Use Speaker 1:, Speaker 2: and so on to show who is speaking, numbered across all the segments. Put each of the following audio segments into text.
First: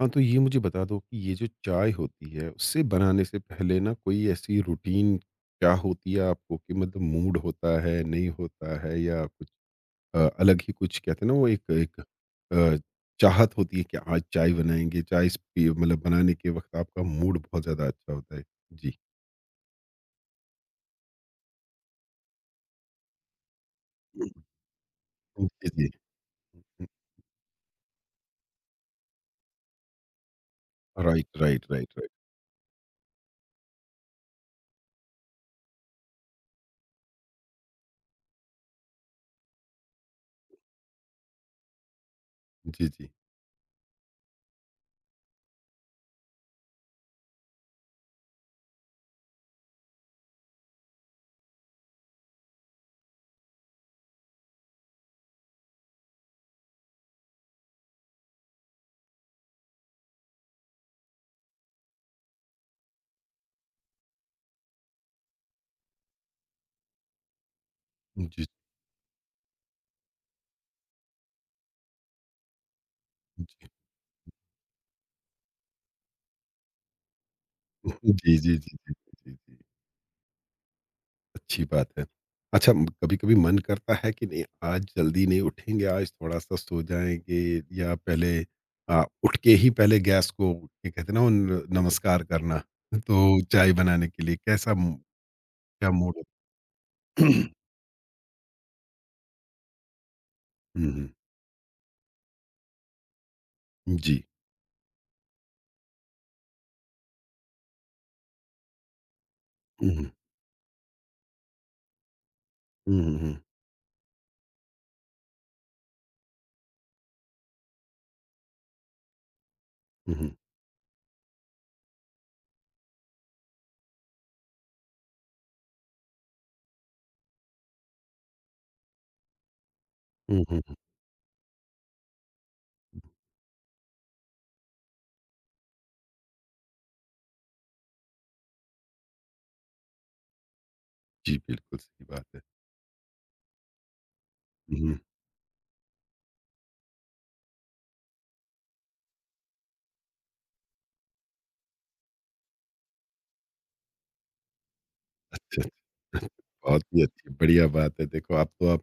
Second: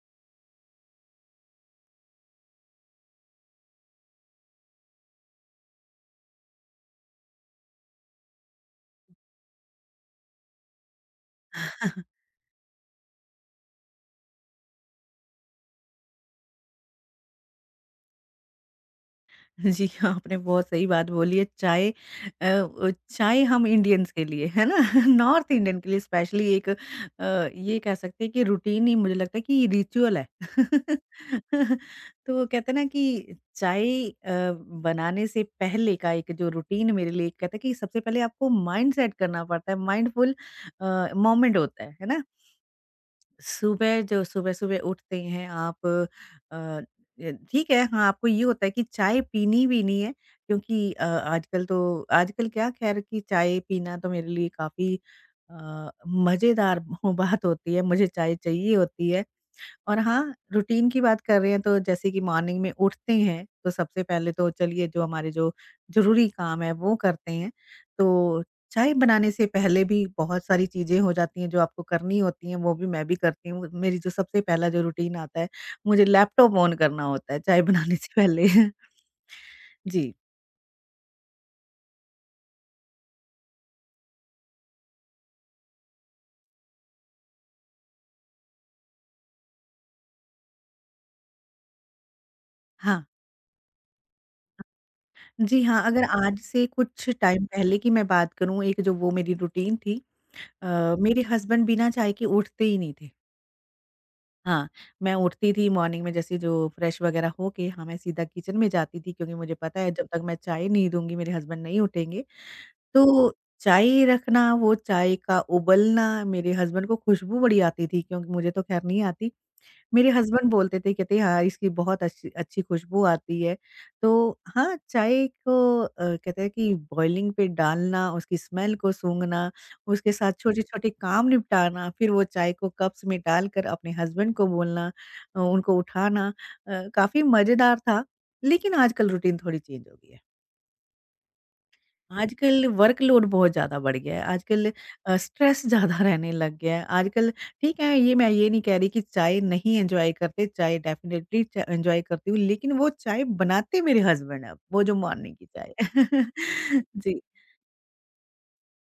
Speaker 1: हाँ, तो ये मुझे बता दो कि ये जो चाय होती है, उससे बनाने से पहले ना कोई ऐसी रूटीन क्या होती है आपको कि मतलब मूड होता है, नहीं होता है या कुछ अलग ही कुछ कहते हैं ना वो एक एक अ, चाहत होती है कि आज चाय बनाएँगे, चाय इस पी मतलब बनाने के वक़्त आपका मूड बहुत ज़्यादा अच्छा होता है? जी।
Speaker 2: जी, आपने बहुत सही बात बोली है। चाय अ, ओ चाय हम इंडियंस के लिए, है ना? नॉर्थ
Speaker 1: जी,
Speaker 2: इंडियन
Speaker 1: जी।
Speaker 2: के लिए स्पेशली ये कह सकते हैं कि रूटीन ही मुझे लगता है कि रिचुअल है।
Speaker 1: Right, right, right, right.
Speaker 2: तो कहते हैं ना कि बनाने से पहले का एक जो रूटीन मेरे लिए कहते हैं कि सबसे पहले आपको माइंडसेट करना पड़ता है, माइंडफुल मोमेंट होता है ना?
Speaker 1: जी, जी।
Speaker 2: सुबह जो सुबह-सुबह उठते हैं आप अ, य ठीक है, हाँ, आपको ये होता है कि चाय पीनी भी नहीं है क्योंकि आजकल आजकल क्या खैर कि चाय पीना तो मेरे लिए काफ़ी मज़ेदार बात होती है, मुझे चाय चाहिए होती है। और हाँ, रूटीन की बात कर रहे हैं तो जैसे कि मॉर्निंग में उठते हैं, तो सबसे पहले तो चलिए जो हमारे जो ज़रूरी काम है वो करते हैं।
Speaker 1: जी,
Speaker 2: तो
Speaker 1: जी,
Speaker 2: चाय बनाने से पहले भी बहुत सारी चीज़ें हो जाती हैं जो आपको करनी होती हैं, वो भी मैं भी करती हूँ। मेरी जो सबसे पहला जो रूटीन आता है, मुझे लैपटॉप ऑन करना होता है चाय बनाने से
Speaker 1: जी, जी,
Speaker 2: पहले।
Speaker 1: जी, जी, जी, जी।
Speaker 2: जी,
Speaker 1: अच्छी बात है। अच्छा, कभी-कभी मन करता है कि नहीं, आज जल्दी नहीं उठेंगे, आज थोड़ा-सा सो जाएँगे या पहले उठ के ही पहले गैस को ये कहते हैं ना न नमस्कार करना,
Speaker 2: हाँ।
Speaker 1: तो चाय बनाने के लिए कैसा मू
Speaker 2: जी हाँ,
Speaker 1: क्या
Speaker 2: अगर
Speaker 1: मूड होता
Speaker 2: आज से कुछ
Speaker 1: है?
Speaker 2: टाइम पहले की मैं बात करूँ, एक जो वो मेरी रूटीन थी
Speaker 1: हुँ,
Speaker 2: अ,
Speaker 1: हुँ।
Speaker 2: मेरे हस्बैंड बिना चाय के उठते ही नहीं थे।
Speaker 1: जी।
Speaker 2: हाँ, मैं उठती थी मॉर्निंग में जैसे जो फ्रेश वगैरह होके हाँ, मैं सीधा किचन में जाती थी क्योंकि मुझे पता है
Speaker 1: हुँ,
Speaker 2: जब
Speaker 1: हुँ।
Speaker 2: तक मैं चाय नहीं दूँगी मेरे हस्बैंड नहीं उठेंगे।
Speaker 1: हुँ, हुँ,
Speaker 2: तो
Speaker 1: हुँ।
Speaker 2: चाय रखना, वो चाय का उबलना, मेरे हस्बैंड को खुशबू बड़ी आती थी क्योंकि मुझे तो ख़ैर नहीं आती। मेरे
Speaker 1: हुँ, हुँ।
Speaker 2: हस्बैंड बोलते थे, कहते हाँ, इसकी बहुत अच्छी अच्छी खुशबू आती है। तो हाँ, कहते हैं कि बॉइलिंग पे डालना, उसकी स्मेल को सूँघना, उसके साथ
Speaker 1: हुँ, हुँ, हुँ।
Speaker 2: छोटे-छोटे काम निपटाना, फिर वो चाय को कप्स में डालकर अपने हस्बैंड को बोलना, उनको उठाना काफ़ी मज़ेदार था। लेकिन आजकल रूटीन थोड़ी चेंज हो गई है।
Speaker 1: जी, बिल्कुल सही बात है।
Speaker 2: आजकल वर्कलोड बहुत ज़्यादा बढ़ गया है, आजकल
Speaker 1: हुँ, हुँ। अच्छा।
Speaker 2: अ, स्ट्रेस ज़्यादा रहने लग गया है, आजकल ठीक है ये मैं ये नहीं कह रही कि चाय नहीं एन्जॉय करते, चाय डेफ़िनेटली च एन्जॉय करती हूँ, लेकिन वो चाय बनाते मेरे हस्बैंड हैं, वो जो मॉर्निंग की चाय है।
Speaker 1: बहुत ही
Speaker 2: जी।
Speaker 1: अच्छी बढ़िया बात है। देखो, अब तो आप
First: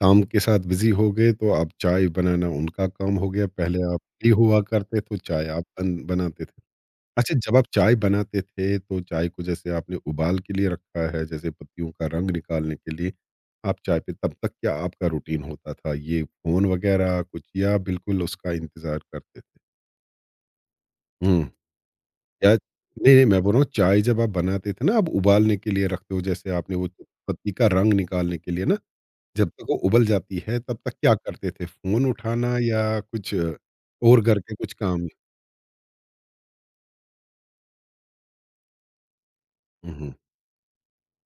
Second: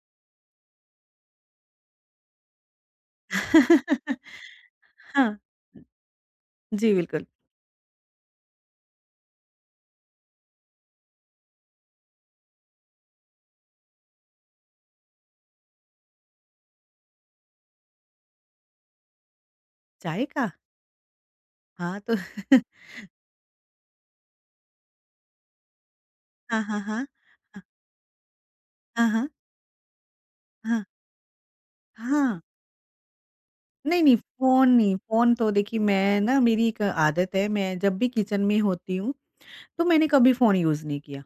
Speaker 1: काम के साथ बिज़ी हो गए तो अब चाय बनाना उनका काम हो गया। पहले आप फ्री हुआ करते तो
Speaker 2: हाँ,
Speaker 1: चाय आप बन बनाते थे।
Speaker 2: जी बिल्कुल।
Speaker 1: अच्छा, जब आप चाय बनाते थे तो चाय को जैसे आपने उबाल के लिए रखा है, जैसे पत्तियों का रंग निकालने के लिए आप चाय पे तब तक क्या आपका रूटीन होता था? ये फ़ोन वग़ैरह कुछ या बिल्कुल उसका इंतज़ार करते थे?
Speaker 2: चाय का?
Speaker 1: हुँ,
Speaker 2: हाँ, तो
Speaker 1: या नहीं, नहीं मैं बोल रहा हूँ चाय जब आप बनाते थे ना आप उबालने के लिए रखते हो जैसे
Speaker 2: हाँ,
Speaker 1: आपने
Speaker 2: हाँ,
Speaker 1: वो
Speaker 2: हाँ।
Speaker 1: पत्ती का रंग निकालने के लिए ना?
Speaker 2: हाँ, हाँ,
Speaker 1: जब तक वो उबल जाती है, तब
Speaker 2: हाँ,
Speaker 1: तक क्या करते थे? फ़ोन
Speaker 2: हाँ, हाँ।
Speaker 1: उठाना या कुछ
Speaker 2: नहीं, नहीं
Speaker 1: और घर के
Speaker 2: फ़ोन
Speaker 1: कुछ
Speaker 2: नहीं,
Speaker 1: काम?
Speaker 2: फ़ोन तो देखिए मैं ना मेरी एक आदत है, मैं जब भी किचन में होती हूँ, तो
Speaker 1: हुँ,
Speaker 2: मैंने
Speaker 1: हुँ।
Speaker 2: कभी फ़ोन यूज़ नहीं किया।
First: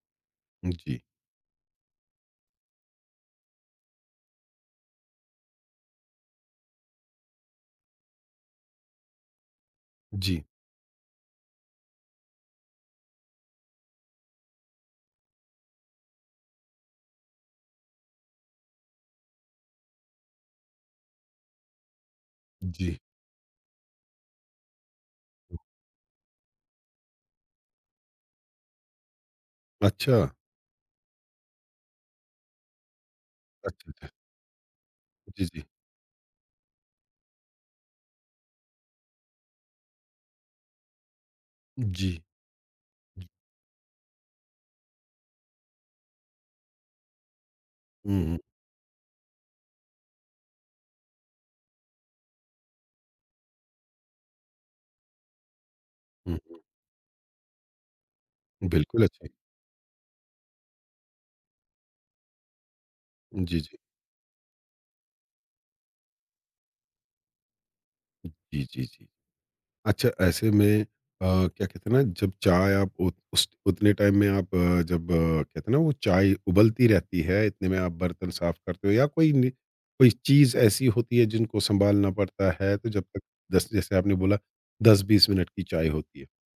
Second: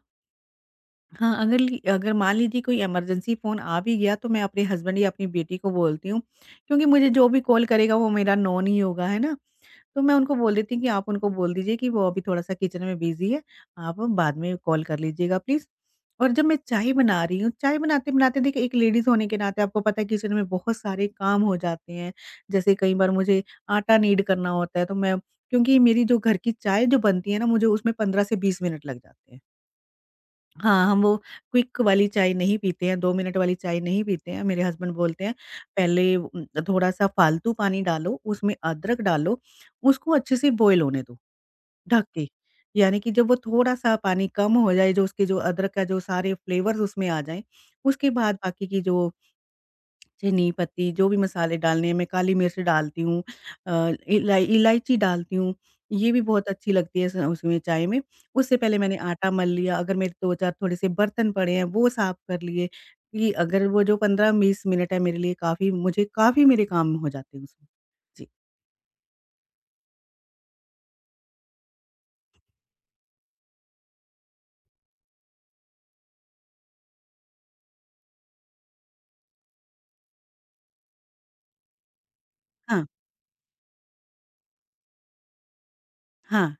Speaker 1: जी,
Speaker 2: हाँ, अगर मान लीजिए कोई इमरजेंसी फ़ोन आ भी गया तो मैं अपने हस्बैंड या अपनी बेटी को बोलती हूँ, क्योंकि मुझे जो भी कॉल करेगा वो मेरा नॉन ही होगा, है ना? तो मैं उनको
Speaker 1: जी,
Speaker 2: बोल देती हूँ कि आप उनको बोल दीजिए कि वो अभी थोड़ा-सा किचन में बिज़ी है, आप बाद में कॉल कर लीजिएगा प्लीज़। और जब मैं चाय बना रही हूँ, चाय बनाते-बनाते देखिए एक लेडीज़ होने के नाते आपको पता है किचन में बहुत सारे काम हो जाते हैं। जैसे कई
Speaker 1: जी।
Speaker 2: बार मुझे आटा नीड करना होता है तो मैं क्योंकि मेरी जो घर की चाय जो बनती है ना मुझे उसमें 15 से 20 मिनट लग जाते हैं।
Speaker 1: अच्छा,
Speaker 2: हाँ, हम वो क्विक वाली चाय नहीं पीते हैं, 2 मिनट वाली चाय
Speaker 1: अच्छा,
Speaker 2: नहीं
Speaker 1: अच्छा।
Speaker 2: पीते हैं। मेरे हस्बैंड बोलते हैं
Speaker 1: जी, जी।
Speaker 2: पहले वो, थोड़ा-सा फालतू पानी डालो, उसमें अदरक डालो, उसको अच्छे से बॉयल होने दो, ढक
Speaker 1: जी।
Speaker 2: के। यानी कि जब वो थोड़ा-सा पानी कम हो जाए, जो उसके जो अदरक का जो सारे फ्लेवर्स उसमें आ जाएँ, उसके
Speaker 1: हुँ,
Speaker 2: बाद
Speaker 1: हुँ,
Speaker 2: बाकी की जो चनी, पत्ती जो भी मसाले डालने हैं, मैं काली मिर्च डालती हूँ अ, इलायची डालती हूँ, ये भी बहुत
Speaker 1: हुँ,
Speaker 2: अच्छी लगती है स उसमें चाय में। उससे
Speaker 1: हुँ।
Speaker 2: पहले मैंने
Speaker 1: बिल्कुल अच्छी।
Speaker 2: आटा मल लिया, अगर मेरे 2-4 थोड़े-से बर्तन पड़े हैं वो साफ कर लिए कि
Speaker 1: जी,
Speaker 2: अगर
Speaker 1: जी।
Speaker 2: वो जो 15-20 मिनट है मेरे लिए काफ़ी मेरे काम हो जाते हैं उसमें। जी।
Speaker 1: जी, जी, जी। अच्छा, ऐसे में क्या कहते हैं ना जब चाय आप उत उस उतने टाइम में आप जब कहते हैं ना वो चाय उबलती रहती है, इतने में आप बर्तन साफ़ करते हो या कोई नि कोई चीज़ ऐसी होती है जिनको सँभालना पड़ता है,
Speaker 2: हाँ,
Speaker 1: तो जब तक 10 जैसे आपने बोला 10-20 मिनट की चाय होती है।
Speaker 2: हाँ।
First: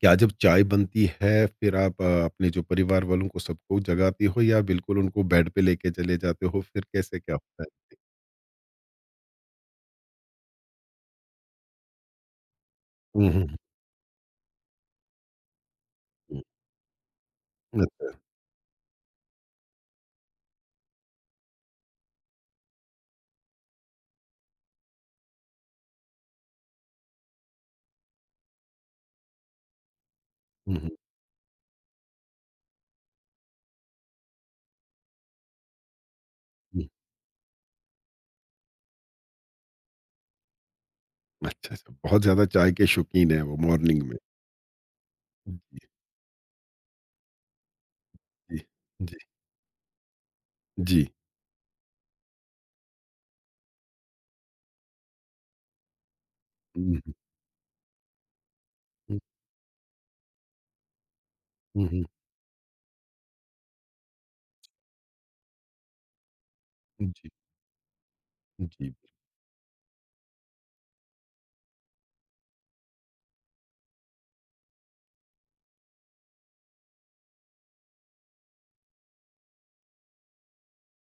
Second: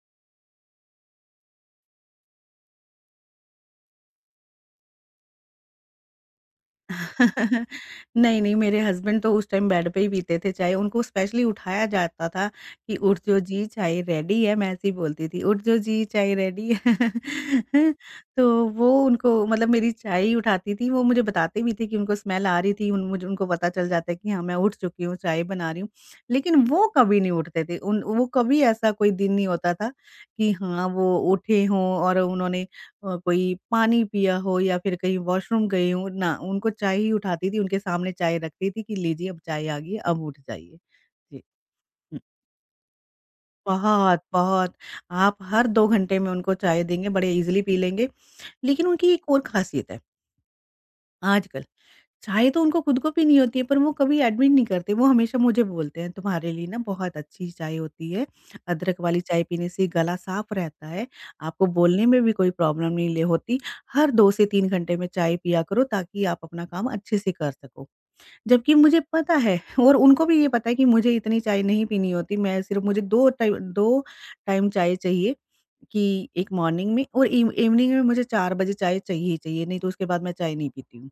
Speaker 1: क्या जब चाय बनती है फिर आप अपने जो परिवार वालों को सबको जगाती हो या बिल्कुल उनको बेड पे लेके चले जाते हो? फिर कैसे क्या होता है?
Speaker 2: नहीं, नहीं, मेरे हस्बैंड तो उस टाइम बेड पे ही पीते थे चाय, उनको स्पेशली उठाया जाता था कि उठ
Speaker 1: हुँ,
Speaker 2: जो
Speaker 1: हुँ, हुँ,
Speaker 2: जी चाय रेडी है, मैं ऐसे ही बोलती थी, उठ जो जी चाय
Speaker 1: हुँ।
Speaker 2: रेडी है।
Speaker 1: अच्छा।
Speaker 2: तो वो उनको मतलब मेरी चाय ही उठाती थी, वो मुझे बताते भी थे कि उनको स्मेल आ रही थी, उन मुझे उनको पता चल जाता है कि हाँ, मैं उठ चुकी हूँ, चाय बना रही हूँ। लेकिन वो कभी नहीं उठते थे, उन वो कभी ऐसा कोई दिन नहीं होता था कि
Speaker 1: हुँ,
Speaker 2: हाँ,
Speaker 1: हुँ।
Speaker 2: वो उठे हों और उन्होंने कोई पानी पिया हो या फिर कहीं वॉशरूम गई हूँ ना उनको चाय ही उठाती थी उनके सामने चाय रखती थी कि लीजिए अब चाय आ गई है, अब उठ जाइए जी
Speaker 1: अच्छा, अच्छा,
Speaker 2: हुँ,
Speaker 1: बहुत ज़्यादा चाय के शौकीन हैं वो मॉर्निंग में।
Speaker 2: बहुत बहुत आप हर
Speaker 1: जी,
Speaker 2: 2 घंटे में उनको चाय देंगे बड़े इजीली पी लेंगे।
Speaker 1: जी,
Speaker 2: लेकिन उनकी
Speaker 1: जी,
Speaker 2: एक और खासियत है।
Speaker 1: जी।
Speaker 2: आजकल। चाय तो उनको खुद को पीनी होती है, पर वो कभी एडमिट नहीं करते, वो हमेशा मुझे बोलते हैं, "तुम्हारे लिए ना
Speaker 1: हुँ, हुँ,
Speaker 2: बहुत अच्छी चाय होती है, अदरक
Speaker 1: हुँ,
Speaker 2: वाली चाय पीने से गला साफ रहता है, आपको
Speaker 1: हुँ,
Speaker 2: बोलने
Speaker 1: हुँ।
Speaker 2: में भी कोई प्रॉब्लम नहीं ले होती, हर 2 से 3 घंटे में चाय पिया करो ताकि आप अपना काम अच्छे
Speaker 1: जी,
Speaker 2: से कर सको।" जबकि
Speaker 1: जी।
Speaker 2: मुझे पता है और उनको भी ये पता है कि मुझे इतनी चाय नहीं पीनी होती, मैं सिर्फ़ मुझे 2 टाइम चाय चाहिए कि एक मॉर्निंग में और इव इवनिंग में मुझे 4 बजे चाय चाहिए ही चाहिए, नहीं तो उसके बाद मैं चाय नहीं पीती हूँ।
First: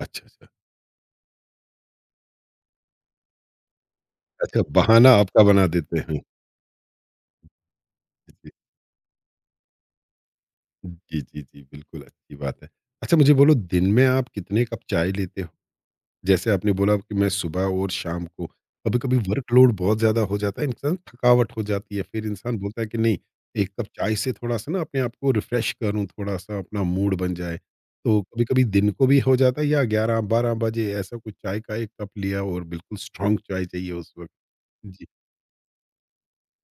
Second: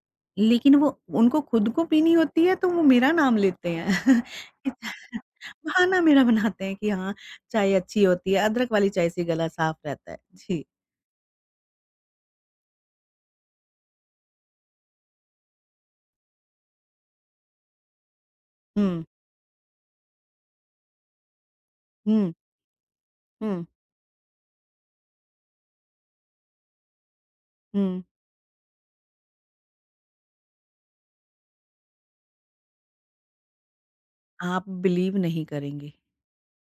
Speaker 1: अच्छा, अच्छा।
Speaker 2: लेकिन वो उनको खुद को पीनी होती है तो वो मेरा नाम लेते हैं।
Speaker 1: अच्छा,
Speaker 2: कि-
Speaker 1: बहाना आपका बना देते
Speaker 2: बहाना
Speaker 1: हैं।
Speaker 2: मेरा बनाते हैं कि हाँ, चाय अच्छी होती है,
Speaker 1: जी,
Speaker 2: अदरक वाली चाय से गला साफ रहता है। जी।
Speaker 1: जी, जी, जी, बिल्कुल अच्छी बात है। अच्छा, मुझे बोलो दिन में आप कितने कप चाय लेते, जैसे आपने बोला कि मैं सुबह और शाम को
Speaker 2: हुँ,
Speaker 1: कभी-कभी वर्कलोड बहुत ज़्यादा हो जाता है, इंसान थकावट हो जाती है, फिर
Speaker 2: हुँ,
Speaker 1: इंसान बोलता है कि नहीं,
Speaker 2: हुँ,
Speaker 1: एक कप चाय से थोड़ा-सा ना अपने आप को रिफ़्रेश करूँ, थोड़ा-सा अपना मूड बन जाए।
Speaker 2: हुँ।
Speaker 1: तो कभी-कभी दिन को भी हो जाता है या 11-12 बजे ऐसा कुछ चाय का 1 कप लिया और बिल्कुल स्ट्रॉन्ग चाय चाहिए उस वक़्त।
Speaker 2: आप
Speaker 1: जी।
Speaker 2: बिलीव नहीं करेंगे,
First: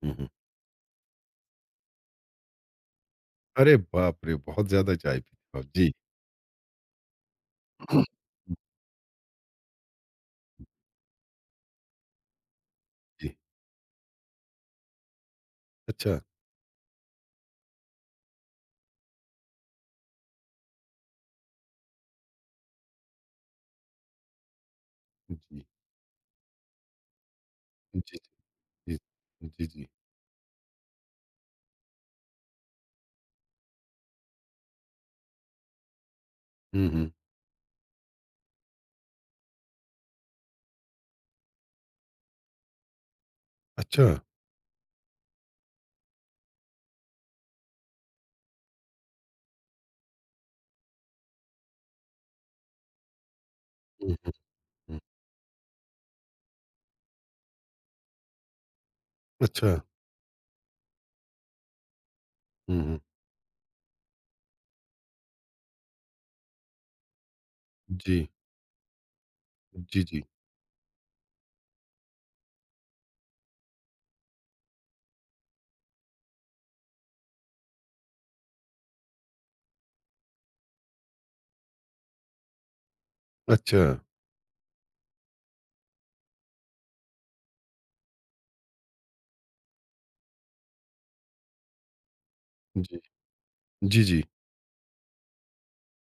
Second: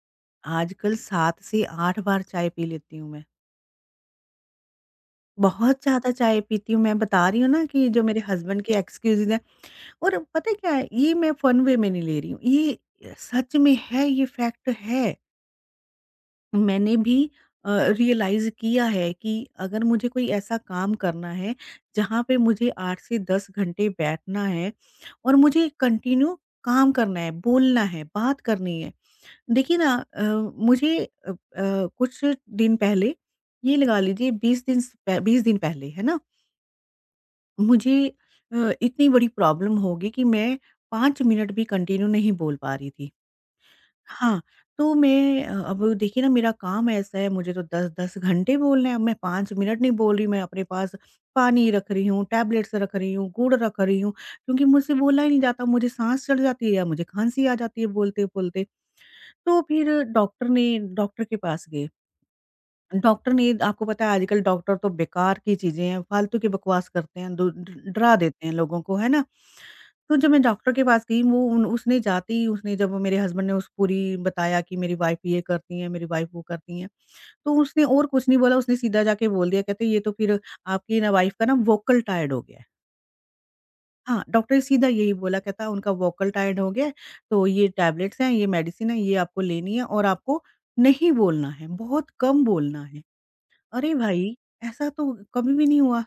Speaker 1: हुँ, हुँ।
Speaker 2: आजकल 7 से 8 बार चाय पी लेती हूँ मैं।
Speaker 1: अरे बाप रे! बहुत ज़्यादा चाय पीते हो आप।
Speaker 2: बहुत
Speaker 1: जी।
Speaker 2: ज़्यादा चाय पीती हूँ, मैं बता रही हूँ ना कि जो मेरे हस्बैंड के एक्सक्यूज़ेज़ हैं और पता है क्या है, ये मैं फन वे में नहीं ले रही हूँ, ये
Speaker 1: जी।
Speaker 2: सच में है, ये फैक्ट है।
Speaker 1: अच्छा।
Speaker 2: मैंने भी अ, रियलाइज़ किया है कि अगर मुझे कोई ऐसा काम करना है, जहाँ पे मुझे 8 से 10 घंटे बैठना है और
Speaker 1: जी।
Speaker 2: मुझे कंटिन्यू काम करना है, बोलना है,
Speaker 1: जी,
Speaker 2: बात करनी है।
Speaker 1: जी। जी,
Speaker 2: देखिए
Speaker 1: जी।
Speaker 2: ना अ, मुझे अ अ, कुछ दिन पहले ये लगा लीजिए 20 दिन पहले, है ना?
Speaker 1: हुँ, हुँ।
Speaker 2: मुझे इतनी बड़ी प्रॉब्लम हो गई कि मैं 5 मिनट भी कंटिन्यू नहीं बोल पा रही थी।
Speaker 1: अच्छा।
Speaker 2: हाँ, तो मैं अब देखिए ना मेरा काम ऐसा है मुझे तो 10-10 घंटे बोलने हैं, अब मैं 5 मिनट नहीं बोल रही, मैं अपने पास पानी रख रही हूँ, टैबलेट्स रख रही हूँ, गुड़ रख रही हूँ,
Speaker 1: हुँ, हुँ,
Speaker 2: क्योंकि मुझसे
Speaker 1: हुँ।
Speaker 2: बोला ही नहीं जाता, मुझे साँस चढ़ जाती है या मुझे खाँसी आ जाती है बोलते-बोलते। तो
Speaker 1: अच्छा।
Speaker 2: फिर डॉक्टर के पास गए।
Speaker 1: हुँ, हुँ।
Speaker 2: डॉक्टर ने आपको पता है आजकल डॉक्टर तो बेकार की चीज़ें हैं, फालतू की बकवास करते हैं, दु ड डरा
Speaker 1: जी,
Speaker 2: देते हैं लोगों को, है ना?
Speaker 1: जी,
Speaker 2: तो
Speaker 1: जी।
Speaker 2: जब मैं डॉक्टर के पास गई वो उन उसने जाते ही उसने जब मेरे हस्बैंड ने उस पूरी बताया कि मेरी वाइफ़ ये करती हैं, मेरी वाइफ़ वो करती हैं, तो उसने और कुछ नहीं बोला, उसने सीधा जाके बोल दिया कहते ये तो फिर आपकी वाइफ़ का वोकल टायर्ड हो गया है।
Speaker 1: अच्छा,
Speaker 2: हाँ, डॉक्टर ने सीधा यही बोला कहता उनका वोकल टायर्ड हो गया है, तो ये टैबलेट्स हैं, ये मेडिसिन है, ये आपको लेनी है और आपको नहीं बोलना है, बहुत कम बोलना
Speaker 1: जी,
Speaker 2: है। अरे
Speaker 1: जी, जी।
Speaker 2: भाई! ऐसा तो कभी भी नहीं हुआ।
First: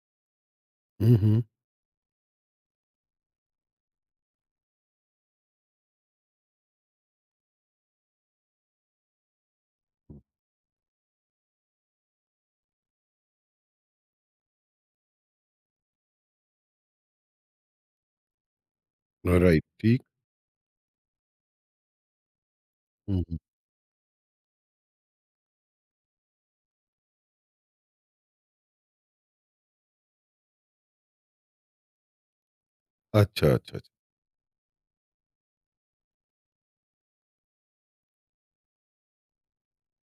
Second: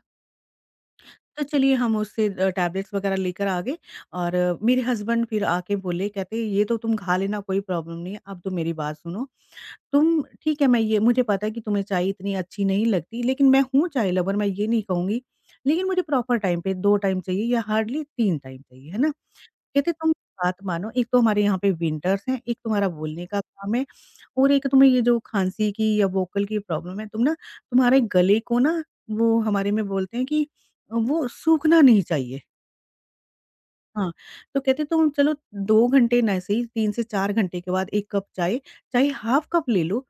Speaker 1: हुँ,
Speaker 2: तो
Speaker 1: हुँ।
Speaker 2: चलिए हम उससे टैबलेट्स वगैरह लेकर आ गए और मेरे हस्बैंड फिर आके बोले कहते ये तो तुम खा लेना कोई प्रॉब्लम नहीं है, अब तो मेरी बात सुनो। तुम ठीक है मैं ये मुझे पता है कि तुम्हें चाय इतनी अच्छी नहीं लगती लेकिन मैं हूँ चाय लवर मैं ये नहीं कहूँगी। लेकिन मुझे प्रॉपर टाइम पे 2 टाइम चाहिए या हार्डली 3 टाइम चाहिए, है ना?
Speaker 1: राइट,
Speaker 2: कहते
Speaker 1: ठीक।
Speaker 2: तुम बात मानो। एक तो हमारे यहाँ पे विंटर्स हैं, एक तुम्हारा
Speaker 1: हुँ,
Speaker 2: बोलने
Speaker 1: हुँ।
Speaker 2: का काम है और एक तुम्हें ये जो खाँसी की या वोकल की प्रॉब्लम है, तुम्हारे गले को ना, वो हमारे में बोलते हैं कि वो सूखना नहीं चाहिए।
Speaker 1: अच्छा, अच्छा, अच्छा।
Speaker 2: हाँ, तो कहते तुम चलो 2 घंटे ना सही 3 से 4 घंटे के बाद 1 कप चाय, चाहे हाफ कप ले लो,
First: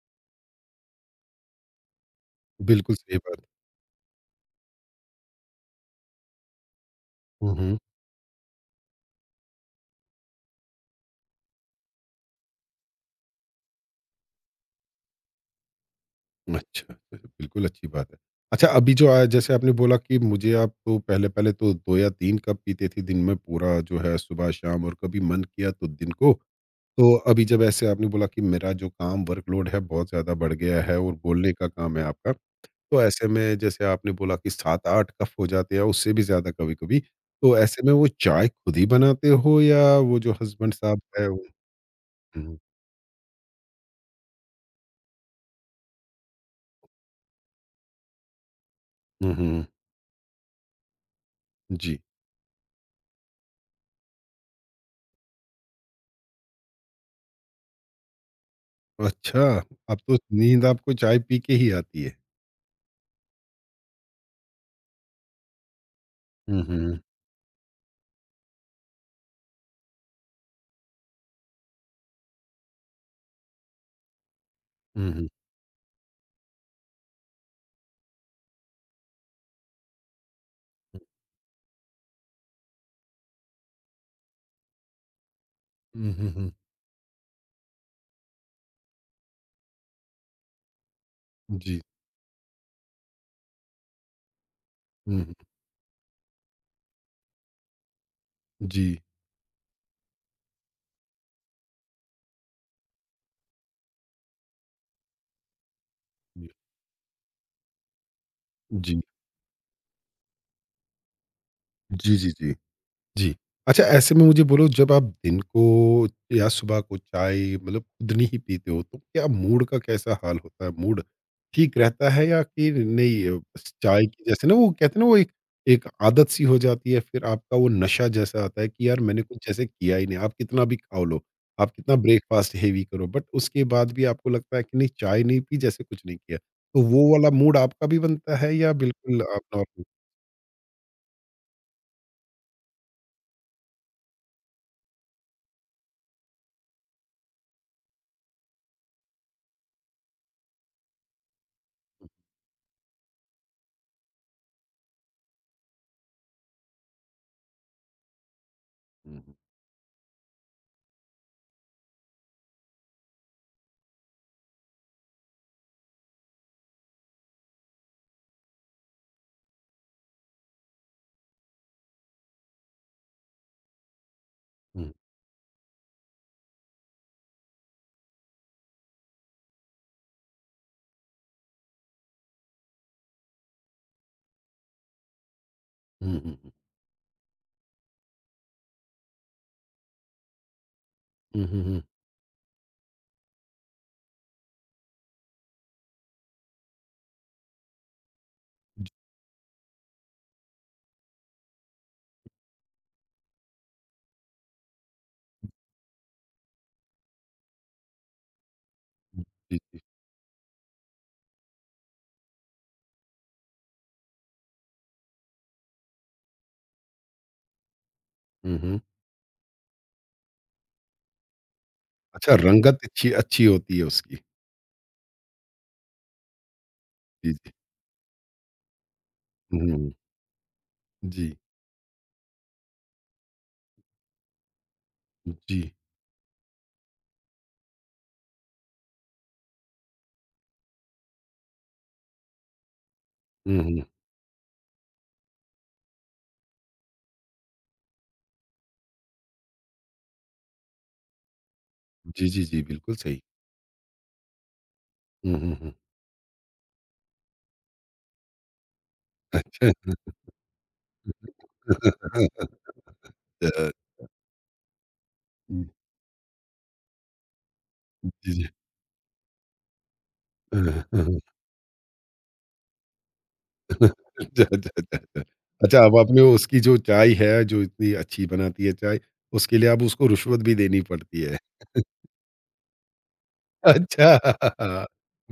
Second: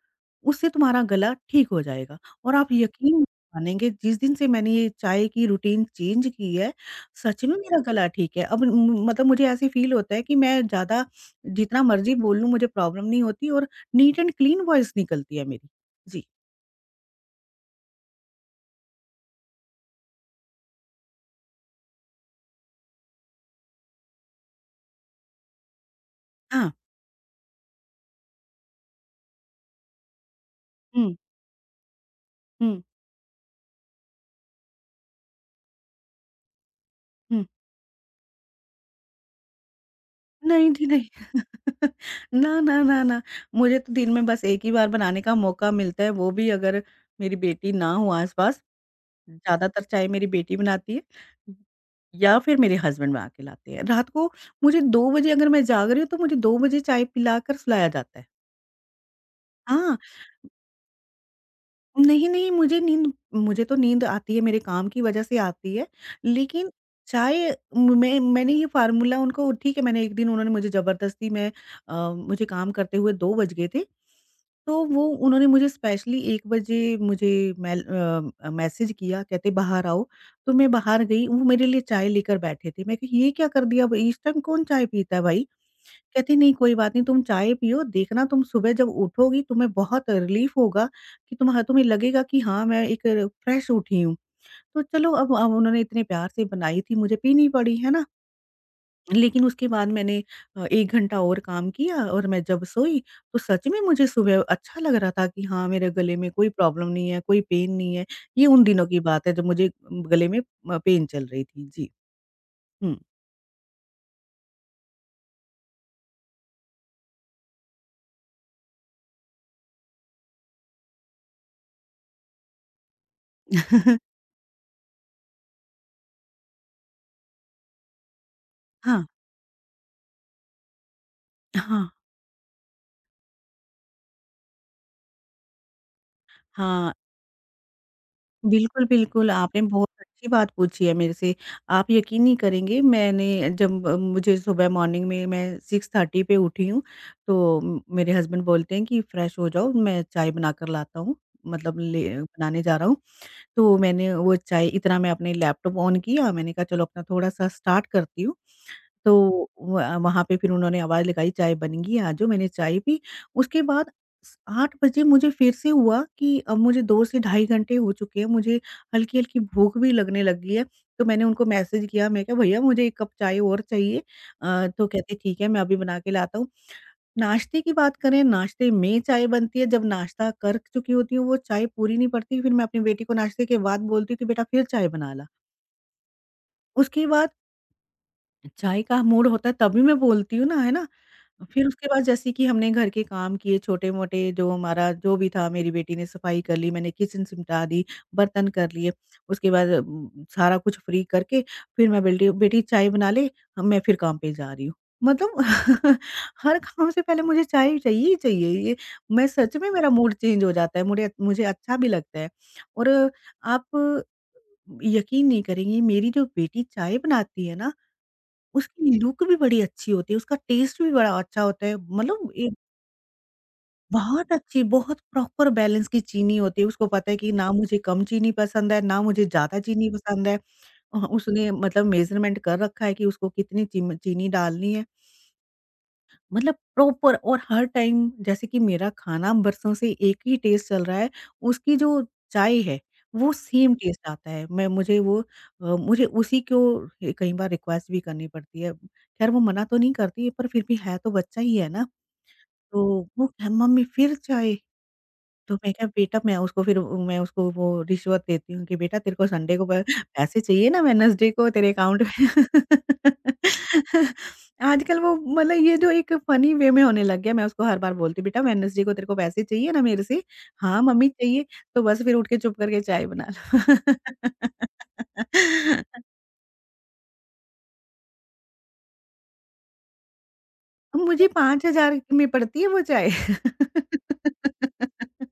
Speaker 2: उससे तुम्हारा गला ठीक हो जाएगा। और आप
Speaker 1: बिल्कुल
Speaker 2: यकीन
Speaker 1: सही
Speaker 2: नहीं
Speaker 1: बात।
Speaker 2: मानेंगे जिस दिन से मैंने ये चाय की रूटीन चेंज की है, सच
Speaker 1: हुँ,
Speaker 2: में मेरा
Speaker 1: हुँ।
Speaker 2: गला ठीक है। अब म मतलब मुझे ऐसे फ़ील होता है कि मैं ज़्यादा जितना मर्ज़ी बोल लूँ मुझे प्रॉब्लम नहीं होती और नीट एंड क्लीन वॉइस निकलती है मेरी। जी।
Speaker 1: अच्छा, अच्छा, बिल्कुल अच्छी बात है। अच्छा, अभी जो जैसे आपने बोला कि मुझे आप तो पहले-पहले तो 2 या 3 कप पीते थे दिन में पूरा जो है सुबह-शाम और कभी मन किया तो दिन को।
Speaker 2: हाँ।
Speaker 1: तो अभी जब ऐसे आपने बोला कि मेरा जो काम वर्कलोड है बहुत ज़्यादा बढ़ गया है और
Speaker 2: हुँ,
Speaker 1: बोलने का काम है आपका।
Speaker 2: हुँ,
Speaker 1: तो ऐसे में जैसे आपने बोला कि 7-8 कप हो जाते हैं, उससे भी ज़्यादा कभी-कभी।
Speaker 2: हुँ।
Speaker 1: तो ऐसे में वो चाय खुद ही बनाते हो या वो जो
Speaker 2: नहीं
Speaker 1: हस्बैंड
Speaker 2: जी
Speaker 1: साहब
Speaker 2: नहीं।
Speaker 1: है वो हुँ,
Speaker 2: ना, ना, ना, ना। मुझे तो दिन में बस 1 ही बार बनाने का मौका मिलता है, वो भी अगर मेरी बेटी ना हो आस-पास।
Speaker 1: हुँ, हुँ,
Speaker 2: ज़्यादातर चाहे मेरी बेटी बनाती है
Speaker 1: जी।
Speaker 2: या फिर मेरे हस्बैंड बना के लाते हैं। रात को मुझे 2 बजे अगर मैं जाग रही हूँ, तो मुझे 2 बजे चाय पिलाकर सुलाया जाता है।
Speaker 1: अच्छा,
Speaker 2: हाँ।
Speaker 1: अब तो नींद आपको चाय पी के ही आती है।
Speaker 2: नहीं, नहीं, मुझे तो नींद आती है, मेरे काम की वज़ह से आती है।
Speaker 1: हुँ,
Speaker 2: लेकिन
Speaker 1: हुँ,
Speaker 2: चाहे मैंने ये फ़ॉर्मूला उनको ठीक है, मैंने एक दिन उन्होंने मुझे ज़बरदस्ती मैं मुझे काम करते हुए 2 बज गए थे, तो वो
Speaker 1: हुँ, हुँ,
Speaker 2: उन्होंने मुझे स्पेशली 1 बजे मुझे मेल मैसेज किया, कहते बाहर आओ, तो मैं बाहर गई, वो मेरे लिए चाय लेकर बैठे थे। मैं कही, "ये क्या कर दिया? अब इस टाइम कौन चाय पीता है भाई?"
Speaker 1: हुँ, हुँ,
Speaker 2: कहती
Speaker 1: हुँ,
Speaker 2: नहीं कोई बात नहीं तुम चाय पियो देखना तुम सुबह जब उठोगी तुम्हें बहुत रिलीफ होगा कि तुम्हा
Speaker 1: जी।
Speaker 2: तुम्हें लगेगा कि हाँ मैं एक फ्रेश उठी हूँ। तो चलो
Speaker 1: हुँ, हुँ,
Speaker 2: अब उन्होंने इतने प्यार से बनाई थी मुझे पीनी पड़ी, है ना?
Speaker 1: जी,
Speaker 2: लेकिन उसके बाद मैंने 1 घंटा और काम किया और मैं जब सोई तो सच में मुझे सुबह अच्छा लग रहा था कि हाँ मेरे गले में कोई
Speaker 1: जी,
Speaker 2: प्रॉब्लम नहीं है, कोई पेन नहीं है। ये उन दिनों की
Speaker 1: जी,
Speaker 2: बात है जब मुझे गले में पेन चल रही थी। जी।
Speaker 1: जी, जी, जी।
Speaker 2: हुँ।
Speaker 1: जी। अच्छा, ऐसे में मुझे बोलो जब आप दिन को या सुबह को चाय मतलब खुदनी ही पीते हो तो क्या मूड का कैसा हाल होता है? मूड ठीक रहता है या कि नहीं, बस चाय की जैसे ना वो कहते हैं ना वो एक एक आदत सी हो जाती है फिर आपका वो नशा जैसा आता है कि यार
Speaker 2: हाँ।
Speaker 1: मैंने कुछ जैसे किया ही नहीं। आप कितना भी खा लो, आप
Speaker 2: हाँ।
Speaker 1: कितना ब्रेकफ़ास्ट हेवी करो बट उसके बाद भी आपको लगता है कि नहीं चाय नहीं पी जैसे कुछ नहीं किया। तो
Speaker 2: हाँ।
Speaker 1: वो वाला मूड आपका भी बनता है या
Speaker 2: बिल्कुल,
Speaker 1: बिल्कुल
Speaker 2: बिल्कुल,
Speaker 1: आप
Speaker 2: आपने
Speaker 1: नॉर्मल?
Speaker 2: बहुत अच्छी बात पूछी है मेरे से। आप यकीन नहीं करेंगे मैंने जब मुझे सुबह मॉर्निंग में मैं 6:30 पे उठी हूँ, तो मेरे हस्बैंड बोलते हैं कि फ्रेश हो जाओ मैं चाय बनाकर लाता हूँ, मतलब ले बनाने जा रहा हूँ। तो मैंने वो चाय इतना मैं अपने लैपटॉप ऑन किया मैंने कहा चलो अपना थोड़ा-सा स्टार्ट करती हूँ। तो
Speaker 1: हुँ, हुँ,
Speaker 2: व वहाँ पे फिर उन्होंने आवाज़ लगाई, "चाय बन गई, आ जाओ।" मैंने चाय पी। उसके बाद स 8 बजे मुझे फिर से हुआ कि अब मुझे 2 से ढाई घंटे हो चुके हैं, मुझे हल्की-हल्की भूख भी लगने लगी है। तो मैंने उनको मैसेज किया, मैं कहा, "भैया, मुझे 1 कप चाय और चाहिए।" तो
Speaker 1: हुँ,
Speaker 2: कहते, "ठीक है, मैं अभी बना के लाता हूँ।" नाश्ते की बात करें, नाश्ते में चाय बनती है, जब नाश्ता कर चुकी होती हूँ, वो चाय पूरी नहीं पड़ती, फिर मैं अपनी बेटी को नाश्ते के बाद बोलती हूँ कि, "बेटा, फिर चाय बना ला।"
Speaker 1: हुँ, हुँ,
Speaker 2: उसके बाद चाय का मूड होता है, तभी मैं बोलती हूँ ना, है ना?
Speaker 1: हुँ, हुँ, हुँ,
Speaker 2: फिर
Speaker 1: हुँ।
Speaker 2: उसके बाद जैसे कि हमने घर के काम किए छोटे-मोटे जो हमारा जो भी था मेरी बेटी ने सफाई कर ली, मैंने किचन सिमटा दी, बर्तन कर लिए। उसके बाद सारा कुछ फ्री करके फिर मैं बेल्टी बेटी चाय बना ले, अब मैं फिर काम पे जा रही हूँ। मतलब हर काम से पहले मुझे चाय ही चाहिए ही चाहिए। ये मैं सच में मेरा मूड चेंज हो जाता है, मुड़े मुझे अच्छा भी लगता है। और आप यकीन नहीं करेंगी मेरी जो बेटी चाय बनाती है ना
Speaker 1: हुँ, हुँ।
Speaker 2: उसकी लुक भी बड़ी अच्छी होती है, उसका टेस्ट भी बड़ा अच्छा होता है, मतलब
Speaker 1: अच्छा,
Speaker 2: एक
Speaker 1: रंगत अच्छी अच्छी होती है उसकी।
Speaker 2: बहुत अच्छी, बहुत प्रॉपर बैलेंस की चीनी होती है, उसको पता है कि
Speaker 1: जी,
Speaker 2: ना
Speaker 1: जी।
Speaker 2: मुझे कम चीनी पसंद है, ना मुझे ज़्यादा
Speaker 1: हुँ,
Speaker 2: चीनी
Speaker 1: हुँ।
Speaker 2: पसंद है।
Speaker 1: जी।
Speaker 2: उसने मतलब मेज़रमेंट कर रखा है कि उसको कितनी चीम चीनी डालनी है।
Speaker 1: जी।
Speaker 2: मतलब प्रॉपर और हर टाइम जैसे कि मेरा खाना बरसों से एक ही टेस्ट चल रहा है, उसकी जो चाय है, वो
Speaker 1: हुँ,
Speaker 2: सेम
Speaker 1: हुँ।
Speaker 2: टेस्ट आता है। मैं मुझे वो मुझे उसी को कई बार रिक्वेस्ट भी करनी पड़ती है। खैर वो मना तो नहीं करती है, पर फिर भी है तो बच्चा ही है ना,
Speaker 1: जी, जी, जी,
Speaker 2: तो
Speaker 1: बिल्कुल सही।
Speaker 2: वो कहे, "मम्मी फिर चाय?"
Speaker 1: हुँ, हुँ,
Speaker 2: तो मैं
Speaker 1: हुँ।
Speaker 2: कहा बेटा मैं उसको वो रिश्वत देती हूँ कि बेटा तेरे को संडे को प
Speaker 1: अच्छा।
Speaker 2: पैसे चाहिए ना वेडनेसडे को तेरे अकाउंट में।
Speaker 1: अ,
Speaker 2: आजकल वो मतलब ये जो एक फनी वे में होने लग गया, मैं उसको हर बार बोलती हूँ
Speaker 1: जी,
Speaker 2: बेटा
Speaker 1: जी।
Speaker 2: वेडनेसडे को तेरे को पैसे चाहिए ना मेरे से?
Speaker 1: अ,
Speaker 2: हाँ, मम्मी चाहिए। तो बस फिर उठ के चुप करके चाय बना
Speaker 1: अच्छा,
Speaker 2: लो।
Speaker 1: अच्छा, अच्छा, अच्छा। अच्छा, अब आपने उसकी जो चाय है, जो इतनी अच्छी बनाती है चाय, उसके लिए अब उसको रिश्वत भी देनी पड़ती
Speaker 2: मुझे
Speaker 1: है।
Speaker 2: 5000 में पड़ती है वो चाय।
Speaker 1: अच्छा।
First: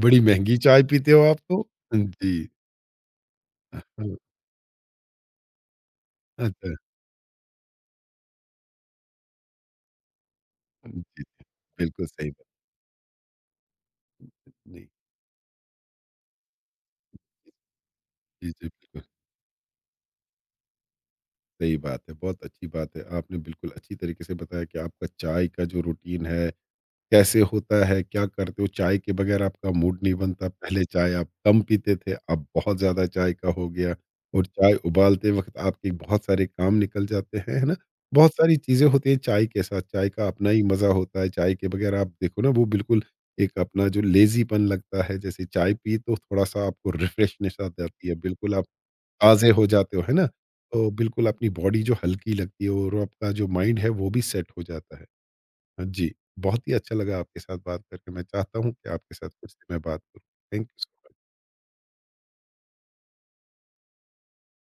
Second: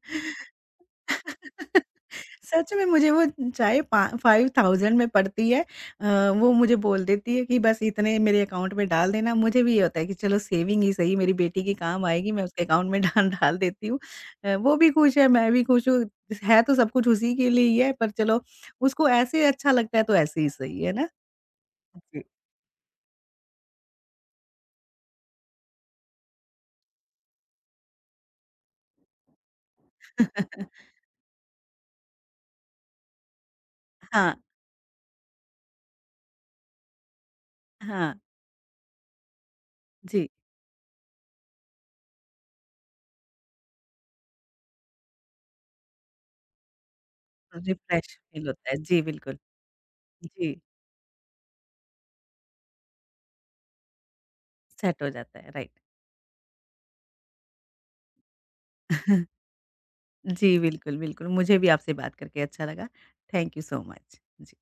Speaker 1: बड़ी महँगी चाय पीते हो आप तो? जी।
Speaker 2: सच में मुझे वो चाय
Speaker 1: हाँ,
Speaker 2: पा
Speaker 1: हाँ।
Speaker 2: 5000 में पड़ती है। अ, वो
Speaker 1: अच्छा।
Speaker 2: मुझे बोल देती है कि बस इतने मेरे अकाउंट में डाल देना। मुझे भी ये होता है कि चलो सेविंग ही सही
Speaker 1: जी,
Speaker 2: मेरी बेटी के काम
Speaker 1: बिल्कुल सही
Speaker 2: आएगी, मैं
Speaker 1: बात।
Speaker 2: उसके अकाउंट में डाल डाल देती हूँ। वो
Speaker 1: जी,
Speaker 2: भी खुश है, मैं भी खुश हूँ। है तो सब कुछ उसी के लिए ही है पर चलो
Speaker 1: जी, जी। बिल्कुल
Speaker 2: उसको ऐसे अच्छा लगता है तो ऐसे ही सही है ना?
Speaker 1: सही बात है,
Speaker 2: जी।
Speaker 1: बहुत अच्छी बात है। आपने बिल्कुल अच्छी तरीके से बताया कि आपका चाय का जो रूटीन है, कैसे होता है, क्या करते हो? चाय के बगैर आपका मूड नहीं बनता। पहले चाय आप कम पीते थे, अब बहुत ज़्यादा चाय का हो गया
Speaker 2: हाँ,
Speaker 1: और चाय उबालते वक़्त आपके बहुत सारे काम निकल जाते हैं, है ना?
Speaker 2: हाँ।
Speaker 1: बहुत सारी चीज़ें होती हैं चाय के साथ, चाय का
Speaker 2: जी,
Speaker 1: अपना ही मज़ा होता है। चाय के बगैर आप देखो ना, वो बिल्कुल एक अपना जो लेज़ीपन लगता है, जैसे चाय पी तो थोड़ा-सा आपको रिफ्रेशनेस आ
Speaker 2: रिफ्रेश
Speaker 1: जाती है।
Speaker 2: फील
Speaker 1: बिल्कुल आप
Speaker 2: होता है। जी, बिल्कुल।
Speaker 1: ताज़े हो जाते हो, है ना?
Speaker 2: जी,
Speaker 1: तो बिल्कुल अपनी बॉडी जो हल्की लगती है और आपका जो माइंड है वो भी सेट हो जाता
Speaker 2: सेट
Speaker 1: है।
Speaker 2: हो जाता है। राइट।
Speaker 1: हाँ जी, बहुत ही अच्छा लगा आपके साथ बात करके। मैं चाहता हूँ कि आपके साथ फिर से मैं बात करूँ।
Speaker 2: जी,
Speaker 1: थैंक यू सो
Speaker 2: बिल्कुल, बिल्कुल।
Speaker 1: मच।
Speaker 2: मुझे भी आपसे बात करके अच्छा लगा। Thank you so much. Ji.